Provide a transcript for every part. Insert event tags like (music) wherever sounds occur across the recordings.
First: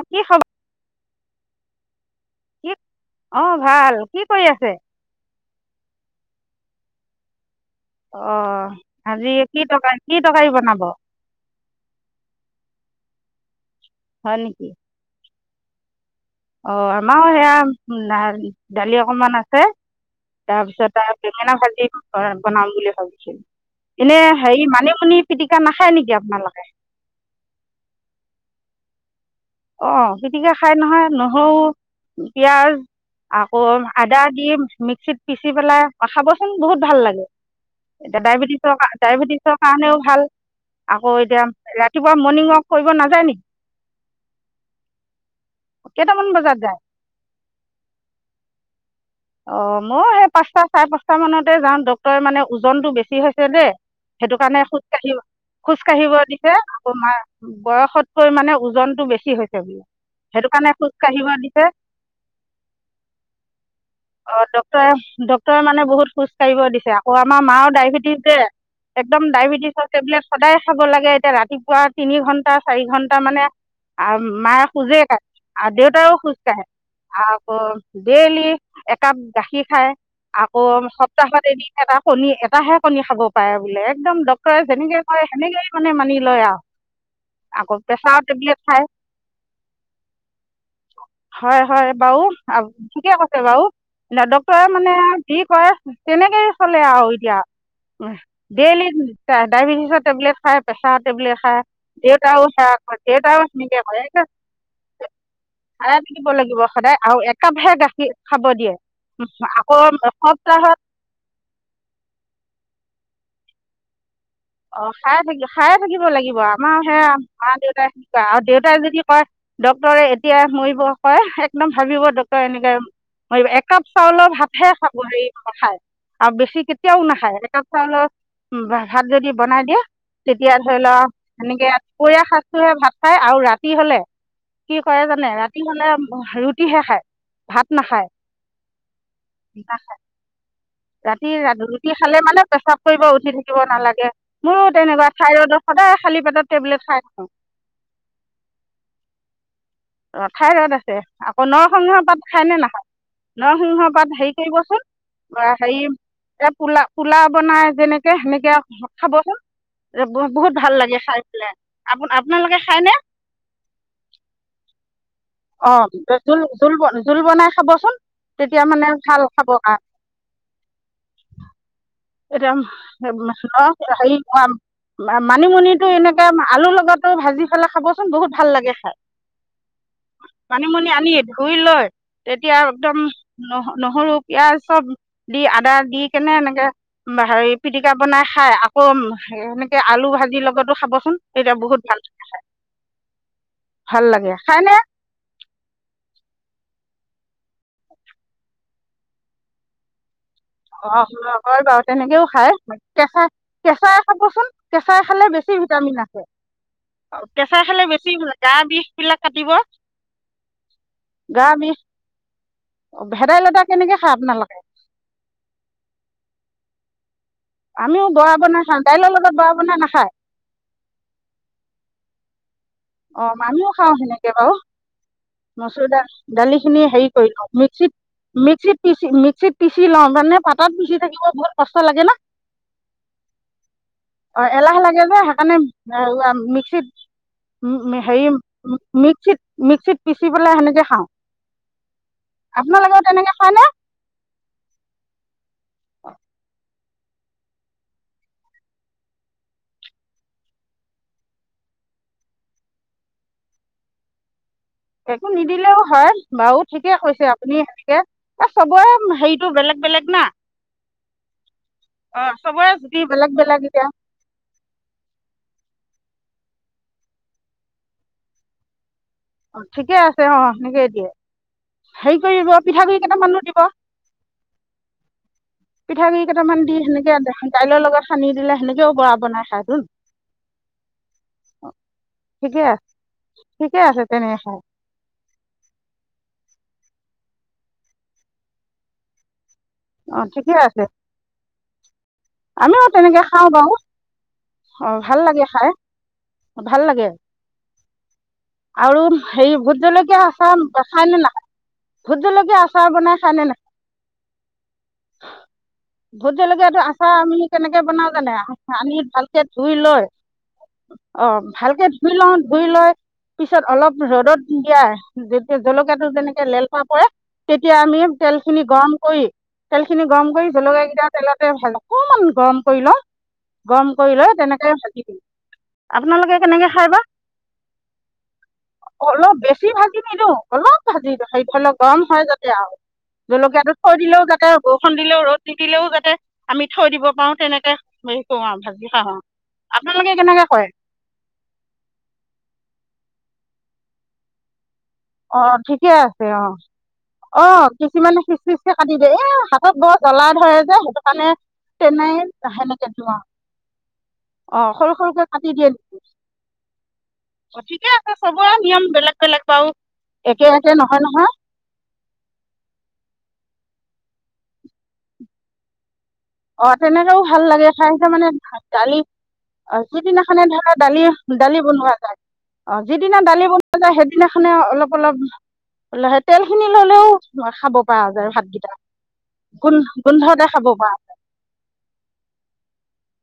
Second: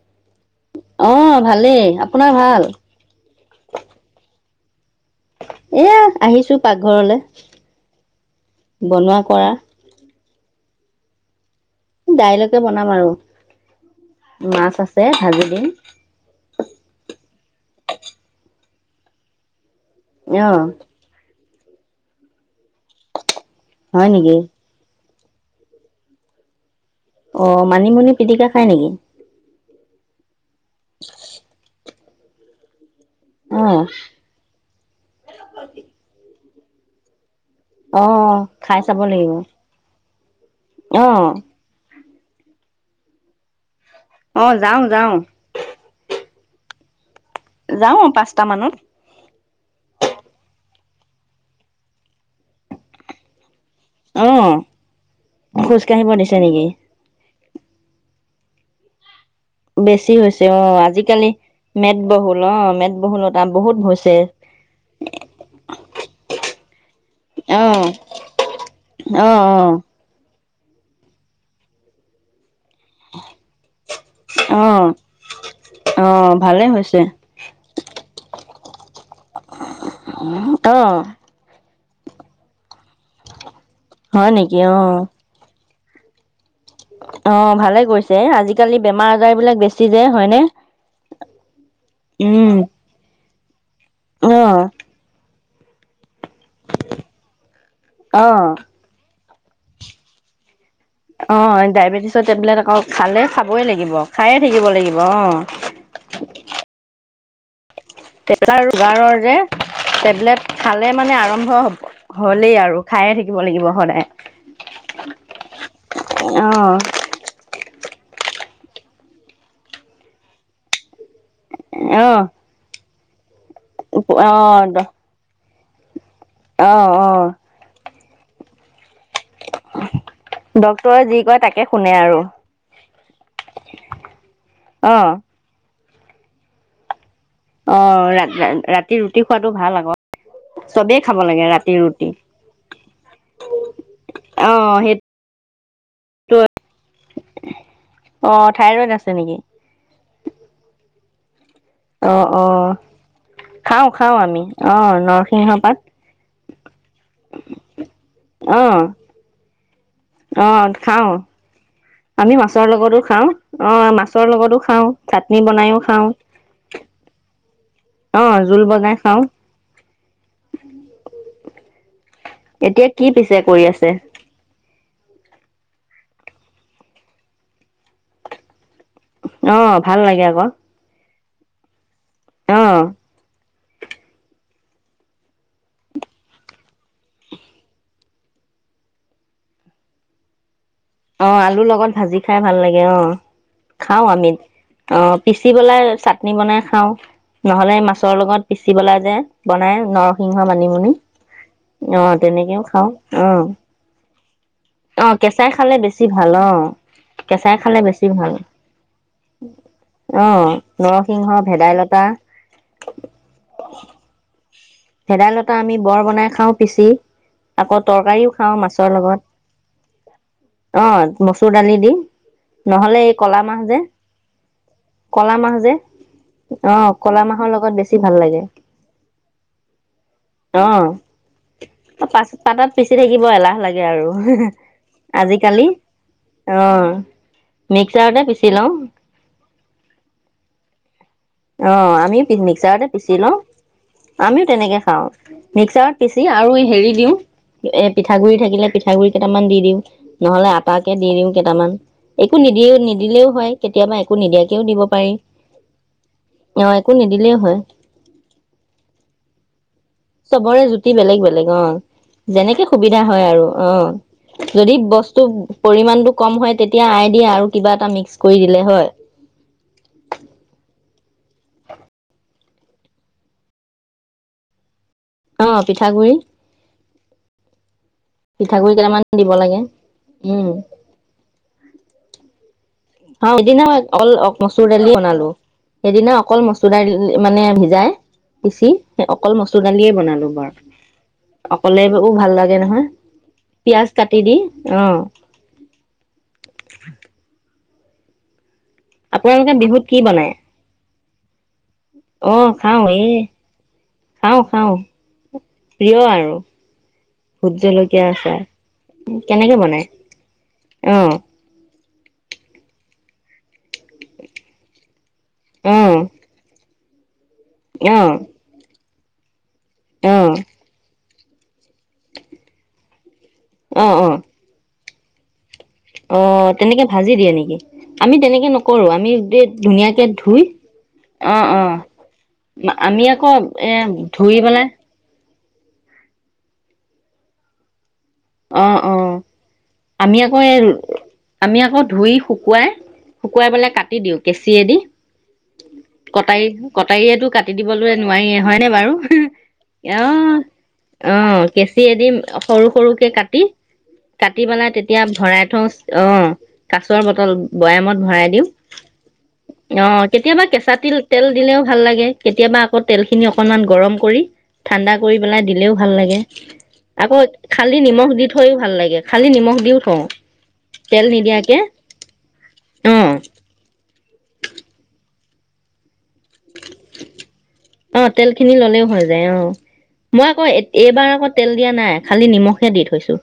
অ কি খবৰ অ' ভালেই আপোনাৰ ভাল? কি অ ভাল কি কৰি আ ছে এয়া আহিছো পাকঘৰলে অ বনোৱা আজি কৰা কি তৰকাৰি কি তৰকাৰী বনাব? দাইলকে বনাম আৰু। হয় নেকি মাছ আছে ভাজি। উম। অ আমাৰ সেয়া উ দালি অকমান আছে। অ' তাৰপিছত তা। মেনা ভাজি বনাম বুলি ভাবিছো হয় এনে নেকি হেৰি মানিমুনি। পিতিকা নাখায় নেকি আপোনালোকে অ মানিমুনি পিটিকা খাই নেকি অ পিটিকা খাই নহয় নহৰু পিয়াজ আকৌ অ' আদা দিম মিক্সিত পিচি পেলে পঠাব বহুত ভাল লাগে এতিয়া অ' ডায়বেটিছৰ খাই কাৰ চাব লাগিব ডায়েবেটিছৰ কাৰণেও ভাল আকৌ অ' এতিয়া ৰাতিপুৱা মৰ্ণিং ৱক কৰিব নাযায় নেকি অ যাও যাও কেটা মান বজাত যায় যাওঁ অ পাঁচটা মানত অ মই সেই পাঁচটা চাৰে পাঁচটা মানতে যাওঁ ডক্তৰে মানে ওজনতটো বেছি হৈছে যে সেইটো অ' কাৰণে খোজ কাঢ়িব খোজ কাঢ়িব দিছে আকৌ মা বয়সত মানে ওজনটো বেছি হৈছে বোলে বেছি হৈছে সেইটো অ কাৰণে খোজকাঢ়িব আজিকালি দিছে মেদবহুল অ মেদবহুলতটা বহুত হৈছে অ ডক্টৰে ডক্টৰে মানে বহুত খোজ কঢ়িব দিছে আকৌ আমাৰ মাও অ' ডায়েবেটিছ যে একদম অ' অ' ডায়েবেটিছৰ টেবলেট সদায় খাব লাগে এতিয়া ৰাতিপুৱা তিনি ঘণ্টা চাৰি ঘণ্টা মানে আৰু মায়ে অ' খোজেই ক়ে আৰু দেউতাৰও অ' খোজ ভালে কাঢ়ে হৈছে আকৌ ডেইলি একাপ গাখীৰ খায় আকৌ অ' সপ্তাহত এ এটা কণী এটাহে কণী খাব পাৰে বোলে একদম হয় নেকি ডক্টৰে অ যেনেকে কয় সেনেকে মে মানি লয় আহ অ ভালে কৈছে খায় আজিকালি বেমাৰ আজাৰ বিলাক বেছি যে হয়নে উম কও অ নেদেখোৱাই মানে আঁ কি কৰে তেনেকেই চলে আৰু এতিয়া অ ডেইলি ডায়বেটিছৰ টেবলেট খাই পেছাৰ টেবলেট অ খাই ডায়েবেটিছৰ দেউতাও টেবলেট ছা আকৌ আক সে খালে দেউতাও খাবই সেনেকে লাগিব কয় খাই খায়ে থাকিব লাগিব অ থাকিব লাগিব সদয় আৰু কাব হে গা পেছাৰ আৰু চুগাৰৰ যে টেবলেট সপ্তাহত খালে মানে আৰম্ভ হ'লেই আৰু খায়ে থাকিব লাগিব সদায় অ খায়ে থাকিব খায়ে থাকিব লাগিব অহ আমাৰ সেয়া মা দেউতাই সেনেুৱা আৰু দেউতা এতিয়া জদি হয় ডক্তৰে এতিয়া মৰিব হয় একদম ভাবিব ডটৰ এনেকে একাপ চাউল ভাত অহ হাতেহে খাব হি হয় আলহী অহ কেতিয়াও অ অ নাখায় একাপ চাউলত উম বা ভাদ বনাই দিয়েও তেতিয়া ধৰি ডক্তৰে লও যি কয় তাকে সেনেকে শুনে আৰু দুপৰীয়া সাজোহে ভাত খায় আৰু ৰাতি হলে কি অ হয় জানে ৰাতি হলে অ ৰুটিহে খায় ভাত অ নাখায় ৰা ৰাতি ৰুটি খোৱাতটো ভাল আগত ৰাতি ৰুটি খালে মানে প্ৰেস্ৰাৱ কৰিব উঠি থাকিব নালাগে অ মোৰো সেই তেনেকুৱা চাই টাৰডৰ সদায় খালী পেটত অ টেবলেট খাই থাকো থাইৰইড আছে নেকি অ ঠাই ৰত আছে আৌ অ নৰসিংহ অ পাত অ খায়নে নাখায় খাওঁ নৰসিংহ খাওঁ পাত হেৰি আমি অ কৰিবচোন নৰসিংহ পাত হেৰি এ পোলা পোলা বনাই যেনেকে সেনেকে অ খাবচোন অ বহুত ভাল লাগে খাও খাই পেলাই আপ আমি আপোনালোকে মাছৰ খায়নে লগতো খাওঁ অ মাছৰ লগতো খা অ জোল জোল জোল বনাই খাবচোন অ জোল তেতিয়া মানে বনাই ভাল খাওঁ খাব হাক তং এতিয়া কি পিছে কৰি আছে মছাম মানিমুনিটো এনেকে আলু লগটো ভাজি ফেলাই খাবচোন বহুত ভাল লাগে খাই অ ভাল লাগে আকৌ ঘুই লয় তেতিয়া অ একদম নহ নহৰু পিয়াজ চব দি আদা দি কেনে এনেকে হেৰি পিটিকা বনাই খাই আকৌ এেনেকে আলু ভাজিৰ লগত অ আলুৰ লগত ভাজি খাই ভাল লাগে অ ভাল খাও আমি লাগে খাইনে অ পিচি পেলাই চাটনি বনাই খাওঁ নহ'লে মাছৰ লগত পিচিবলা যে বনাই নৰখ অ বাৰু তেনেকেও খাই খাওঁ কেঁচাই অ কেঁচাই খাবচোন কেঁচাই খালে বেছি খালে ভিটামিন বেছি আছে ভাল অ কেঁচাই খালে বেছি ভাল গা বিষ বিলাক কাটিব অ নৰসিংহ গা বিষ ভেদাইলতা ভেদাইলতা কেনেকে খাই আপোনালোকে অ ভেদাইলতা আমি বৰ বনাই খাও পিচি আকৌ আমিও বৰা তৰকাৰিও খাওঁ বনাই মাছৰ দাইলৰ লগত বৰা বনাই নাখায় লগত অ মচুৰ দালি দি নহ'লে এই অ কলা মাহ মানুহ যে খাও সেনেকে বাৰু কলা মাহ যে মচুৰ দাল অ দালিখিনি হেৰি কলা কৰি মাহৰ লওঁ লগত বেছি ভাল লাগে মিক্সিত মিক্সিত পিচি মিক্সিত পিচি লওঁ মানে অ পাতত পিচি থাকিব বহুত কষ্ট লাগে ন পা পাতত পিচি থাকিব এলাহ লাগে আৰু অ এলাহ লাগে যে সেইকাৰণে আজিকালি অ মিক্সিত উ মিক্সাৰতে হেৰি পিচি লওঁ মিক্সিত মিক্সিত পিচি পেলাই সেনেকে খাওঁ অ আমিও মিক্সাৰতে আপোনালোকেও পিচি তেনেকে লওঁ খায়নে আমিও তেনেকে খাওঁ মিক্সাৰত পিচি আৰু এই হেৰি দিওঁ এ পিঠাগুৰি থাকিলে পিঠাগুৰি কেইটামান দি দিও নহলে আটাকে দি দিওঁ কেইটামান একো নিদিলেও নিদিলেও হয় কেতিয়াবা একো নিদিয়াক একো নিদিলেও হয় বাৰু আহ একো ঠিকে কৈছে নিদিলেও আপুনি হয় সেনেকে এ চবৰে হেৰিটো বেলেগ বেলেগ না চবৰে জুতি বেলেগ বেলেগ অ অ যেনেকে চবৰে জুতি সুবিধা হয় বেলেগ আৰু বেলেগ এতিয়া আহ যদি বস্তু পৰিমানটো কম হয় তেতিয়া আই দিয়ে আৰু কিবা এটা মিক্স কৰি দিলে হয় অ ঠিকে আছে অ সেনেকেই দিয়ে হেৰি কৰিব পিঠাগুড়ি কেইটামানো দিব অ পিঠাগুৰি পিঠাগুড়ি কেইটামান দি সেনেকে দাইলৰ লগত সানি দিলে পিঠাগুৰি সেনেকেও কেইটামান বৰা দিব বনাই লাগে খায় চোন উম ঠিকে অ ঠিকে আছে তেনেকে দিনত খাই মচুৰ দালি বনালো সেইদিনা অকল মচ চুডাৰ মানে ভিজাই পিচি অকল মছলা সণালীয়ে অঁ বনালো ঠিকে বাৰু আছে অকলে আমিও তেনেকে খাওঁ বাৰু কাটি দি অ ভাল লাগে খাই ভাল লাগে আৰু আৰু আপোনালোকে হেৰি বিহুত কি ভুতজলকীয়া বনাই আচাৰ খায়নে নাই অ ভুতজলকীয়া খাও আচাৰ এ বনাই খায়নে খাও খাও নাই প্ৰিয় আৰু ভুতজলকীয়াটো আচাৰ ভোট কেনেকে জলকীয়া বনাও জানে আচাৰ আনি ভালকে কেনেকে ধুই বনাই লৈ অ ভালকে ধুই লওঁ ধুই লৈ পিছত অলপ ৰদত দিয়া যে অ জলকীয়াটো যেনেকে ল ত পৰা তেতিয়া অ আমি তেলখিনি গৰম হয় তেলখিনি অ গৰম কৰি জলকীয়া কেইটা তেলতে ভাল অকমান গৰম কৰি ল। অ গৰম অ কৰিলই তেনেকে ভা অ', তেনেকে ভাজি দিয়ে নেকি? আমি তেনেকে নকৰো। আমি অলপ গোটে বেছি ভাজি ধুনীয়াকে নিদিওঁ ধুই, অলপ ভাজি অ হেৰি ধৰি লওক গৰম হয় যাতে আৰু -অ আমি আকৌ এ ধুই পেলাই তিতিলেও যাতে আমি থৈ দিব পাৰো তেনেকে। হেৰি কৰোঁ আৰু ভাজি অ-অ, খাওঁ আৰু আপোনালোকে আমি আকৌ কেনেকে এই কৰে আমি আকৌ ধুই শুকুৱাই শুকুৱাই পেলাই কাটি দিওঁ কেঁচিয়েদি। অ ঠিকে আছে অ। কটাৰী কটাৰীয়েটো অ কাটি দিবলৈ কিছুমানে নোৱাৰিয়ে পিচ হয়নে পিচকে বাৰু? কাটি দিয়ে। এ হাতত বৰ জ্বলা অ', ধৰে যে সেইটোকাৰণে তেনে সেনেকে দিওঁ গোটেই আৰু কাটি-কাটি পেলাই অঁ সৰু তেতিয়া সৰুকে ভৰাই কাটি থওঁ দিয়ে অ কাছৰ বটল অঁ ঠিকে বয়ামত আছে ভৰাই দিওঁ। চবৰে নিয়ম বেলেগ বেলেগ বাৰু অ কেতিয়াবা একে একে কেঁচা তিল নহয় তেল নহয় দিলেও ভাল লাগে কেতিয়াবা আকৌ তেলখিনি অকণমান গৰম কৰি ঠাণ্ডা কৰি পেলাই দিলেও ভাল লাগে। অ আকৌ তেনেকেও ভাল লাগে। খালি ঠাইছে নিমখ দি মানে থৈও ভাত ভাল দালি লাগে খালি নিমখ অ দিও থওঁ যিদিনাখনে ধৰা তেল নিদিয়াকে দালি-দালি বনোৱা যায়। অ যিদিনা দালি বনোৱা সেইদিনাখনে অলপ অলপ লাহে তেলখিনি ল'লেও খাব প অ তেল খিনি ললেও হৈ যায়, অ মই আকৌ গোন্ধতে খাব পৰা এইবাৰ তাৰ আকৌ তেল দিয়া নাই খালি নিমখে দি থৈছো।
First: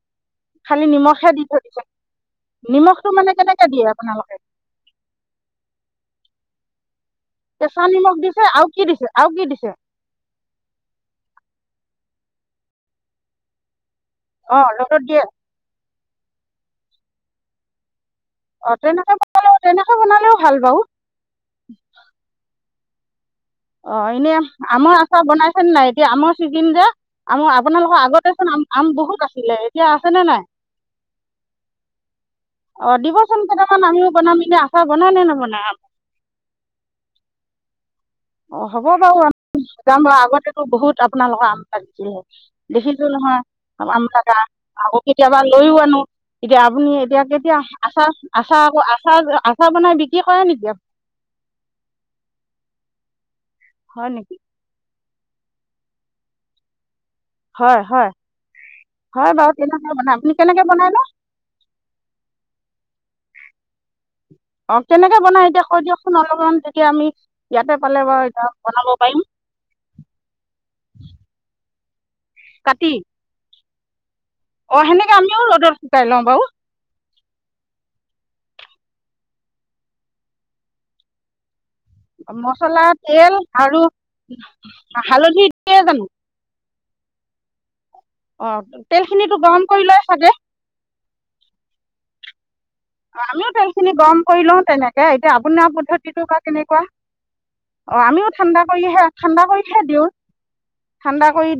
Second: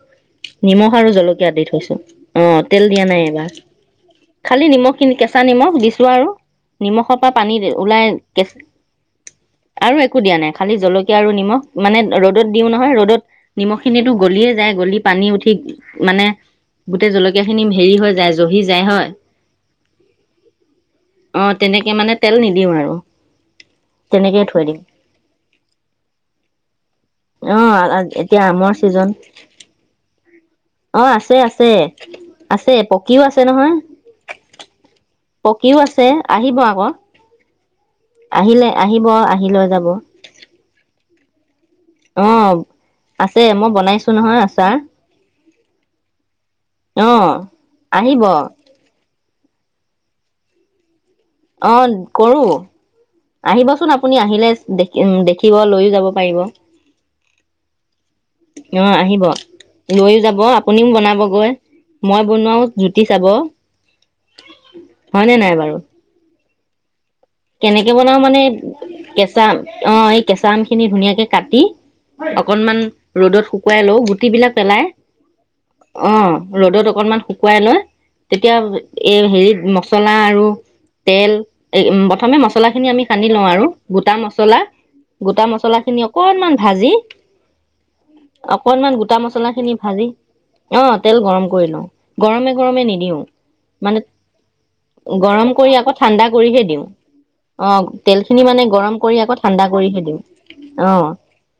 খালি নিমখ আৰু নিমখে জলকীয়া থৈ দি দিছে থৈছো। অ তেল দিয়া নিমখটো নাই মানে এইবাৰ। কেনেকে দিয়ে আপোনালোকে খালি নিমখখিনি কেঁচা নিমখ দিছো আৰু। নিমখত বা পানী কেঁচা ওলাই নিমখ দিছে কেচ আৰু কি দিছে আৰু কি দিছে আৰু একো দিয়া নাই খালি জলকীয়া আৰু নিমখ মানে ৰ'দত দিওঁ নহয় ৰ'দত নিমখ খিনিতো গলিয়ে অ যায়। ৰ'দত গলি দিয়ে পানী উঠি মানে গোটেই জলকীয়া খিনি হেৰি হৈ যায় জহি অ যায় হয়? তেনেকে তেনেকে বনালেও ভাল বাৰু। দিম আৰু। অ এনে তেনেকেই থৈ দিম আমৰ আচাৰ বনাইছেনে নাই? এতিয়া আমৰ চিজন যে আম অ আপোনালোকৰ এতিয়া আগতেচোন আমৰ আম-আম ছিজন বহুত আছিলে। এতিয়া আছেনে নাই? অ আছে আছে আছে অ পকীও আছে দিবচোন নহয় কেইটামান আনি। পকীও আছে, আহিব আকৌ। অ আহিলে হ'ব আহিব বাৰু। আহি লৈ যাব যাম বাৰু আগতেটো বহুত আপোনালোকৰ আম লাগি অ দেখিছো আছে মই নহয় আম বনাইছো নহয় আচাৰ আকৌ কেতিয়াবা লৈও আনো এতিয়া আপুনি অ এতিয়া কেতিয়া আচা আহিব আচা আকৌ আচা আচাৰ বনাই বিক্ৰী কৰে নেকি অ কৰোঁ আহিবচোন হয় আপুনি নেকি আহিলে দেখে উম দেখিব লৈও যাব পাৰিব হয় হয় অ আহিব হয় বাৰু কেনেকৈ বনাই লৈও আপুনি যাব কেনেকৈ আপুনিও বনাইনো বনাবগৈ মই বনোৱাও জুতি লব। কি চাব অ কেনেকে হয়নে বনাই নাই এতিয়া বাৰু কৈ দিয়কচোন অলপমান বেচি এতিয়া আমি ইয়াতে কেনেকে পালে বনাওঁ বাৰু মানে এতিয়া বনাব পাৰিম কেঁচা অ এই কেঁচা আম খিনি ধুনীয়াকে কাটি অকনমান কাটি ৰ'দত শুকুৱাই শুকুৱাই লো গোটি বিলাক অঁ পেলাই সেনেকৈ আমিও ৰ'দত শুকাই অ লওঁ বাৰু ৰ'দত অকনমান শুকুৱাই শুকুৱাই লয় তেতিয়া এই হেৰিত মচলা আৰু তেল এ প্ৰথমে মছলা খিনি আমি সানি লওঁ আৰু গোটা মছলা হালধি গোটা মছলা দিয়ে খিনি জানো অকণমান ভাজি অঁ অকনমান গোটা তেলখিনিতো মছলা গৰম খিনি কৰি লয় ভাজি চাগে অ তেল গৰম কৰি লওঁ গৰমে গৰমে নিদিওঁ আমিও তেল এইখিনি মানে গৰম কৰি লওঁতেনেকে এতিয়া গৰম কৰি আপোনাৰ আকৌ ঠাণ্ডা পদ্ধতিটোৰ বা কৰিহে দিওঁ কেনেকুৱা অ অঁ আমিও তেলখিনি ঠাণ্ডা মানে গৰম কৰিহে কৰি আকৌ ঠাণ্ডা কৰিহে দিওঁ অ ঠাণ্ডা কৰি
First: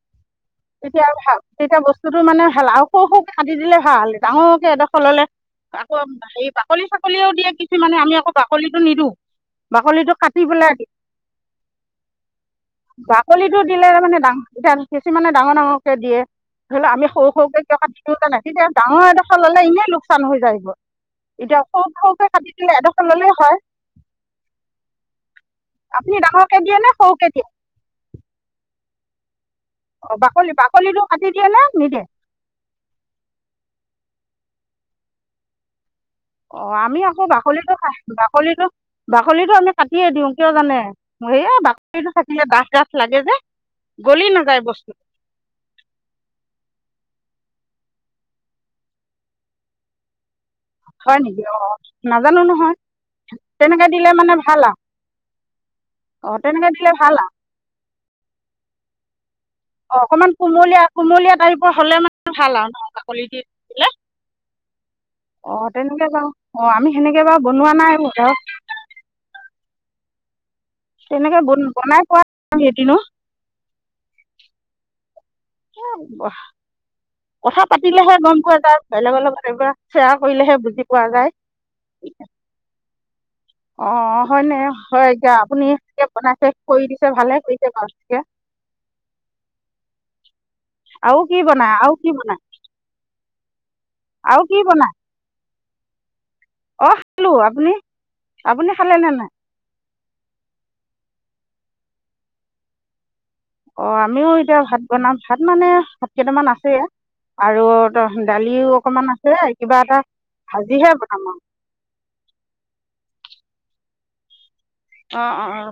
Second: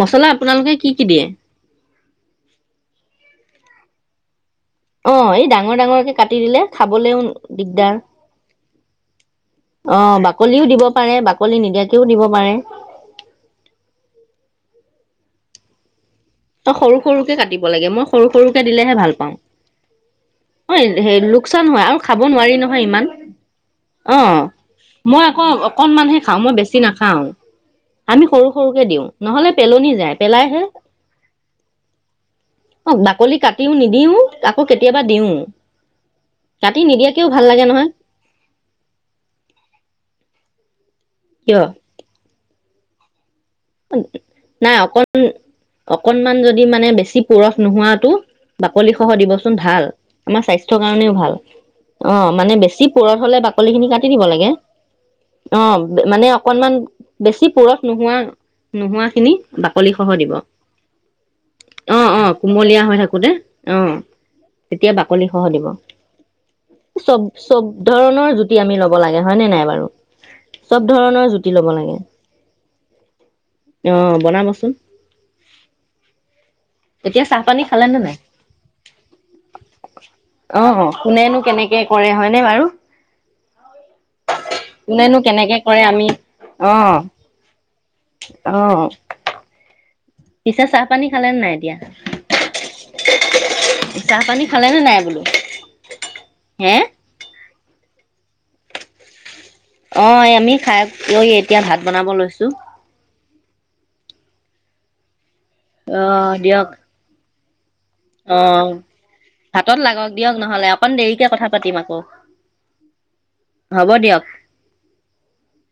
মচলা এতিয়া ভাল তেতিয়া বস্তুতো মানে ভাল সৰু সৰু কে কাটি দিলে ভাল ডাঙৰ পিছে অ এডোখৰললে এই ডাঙৰ আকৌ ডাঙৰকে কাটি হাৰি দিলে বাকলি খাবলেও চাকলিও দিয়ে দিগদাৰ কিছুমানে আমি আকৌ বাকলিটো নিদিওঁ অ বাকলিটো কাটি বাকলিও পেলাই দিব দি পাৰে বাকলি নিদিয়াকেও দিব পাৰে বাকলিটো দিলে বাকিটো মানে এতিয়া কিছুমানে ডাঙৰ ডাঙৰকে দিয়ে। অ ধৰি লওক সৰু আমি সৰুকে কাটিব কিয় লাগে কাটি মই দিওঁ সৰু জানে সৰুকে তেতিয়া দিলেহে ডাঙৰ সৰু সৰু এডোখৰ ল'লে এনেই লোকচান হৈ কে যায়গৈ কাটিব লাগে মই সৰু সৰু কে দিলে ভাল পাওঁ অ এতিয়া লোকচান হয় সৰু আৰু খাব সৰুকে কাটি নোৱাৰি দিলে নহয় এডোখৰ ইমান ল'লেই হয় অ মই আকৌ আপুনি অকনমানহে খাওঁ মই ডাঙৰকে বেছি দিয়ে নে নাখাওঁ সৰুকে দিয়ে আমি সৰু সৰুকে দিওঁ নহলে পেলনি যায় অঁ বাকলি পেলাইহে বাকলিটো কাটি দিয়ে নে নিদিয়ে অ বাকলি কাটিও নিদিওঁ আকৌ কেতিয়াবা দিওঁ। অঁ আমি আকৌ বাকলিটো বাকলিটো বাকলিটো আমি কাটিয়ে দিওঁ কিয় জানে ইয়ে কিয় বাকলি নাথাকিলে বাট দে লাগে যে গলি নাযায় নাই বস্তু অক অকনমান যদি মানে বেছি পুৰচ নোহোৱাতো বাকলি সহ দিবচোন ভাল আমাৰ স্বাস্থ কাৰণেও হয় ভাল নেকি অঁ অ নাজানো মানে নহয় বেছি পুৰঠ হলে বাকলি খিনি তেনেকৈ কাটি দিলে দিব মানে লাগে ভাল আৰু অ মানে অঁ তেনেকৈ অকনমান দিলে ভাল আৰু বেছি পুৰঠ নোহোৱা নোহোৱাখিনি অ অকনমান কুমলীয়া কুমলীয়া টাইপৰ হলে অ অ মানে ভাল আৰু কুমলীয়া ন হৈ থাকোতে বাকলিটো অ বোলে তেতিয়া বাকলি সহ দিব অঁ আমি চব সেনেকৈ বাৰু চব বনোৱা নাই ধৰণৰ বাৰু জদী আমি লব লাগে হয়নে নাই বাৰু (unintelligible) ধৰণৰ তেনেকে জুতি ল'ব লাগে বনাই পোৱা নাই এদিনো অ বনাবচোন তেতিয়া চাহ পানী কথা খালে নে নাই পাতিলেহে গম পোৱা যায় বেলেগৰ লগত এইবিলাক শ্বেয়াৰ কৰিলেহে অ বুজি পোৱা যায় কোনেনো কেনেকে কৰে হয়নে বাৰু অ হয়নে হয় কোনেনো কেনেকে আপুনি কৰে বনাইছে কৰি দিছে ভালে কৰিছে বাৰু এতিয়া। অ পিছে চাহ পানী আৰু খালে কি নে নাই বনাই এতিয়া আৰু কি বনাই চাহ আৰু পানী খালে নে নাই বোলো হে অহ বোলো আপুনি আপুনি খালেনে নাই অ আমি খাই লৈ এতিয়া ভাত বনাব লৈছো অ আমিও এতিয়া ভাত বনাম ভাত মানে অ ভাত কেইটামান দিয়ক আছে আৰু অ দালিও অকমান আছে কিবা ভাতত এটা লাগক দিয়ক নহ'লে ভাজিহে অকণ বনাম দেৰিকে আৰু কথা পাতিম আকৌ হব দিয়ক অ অ অ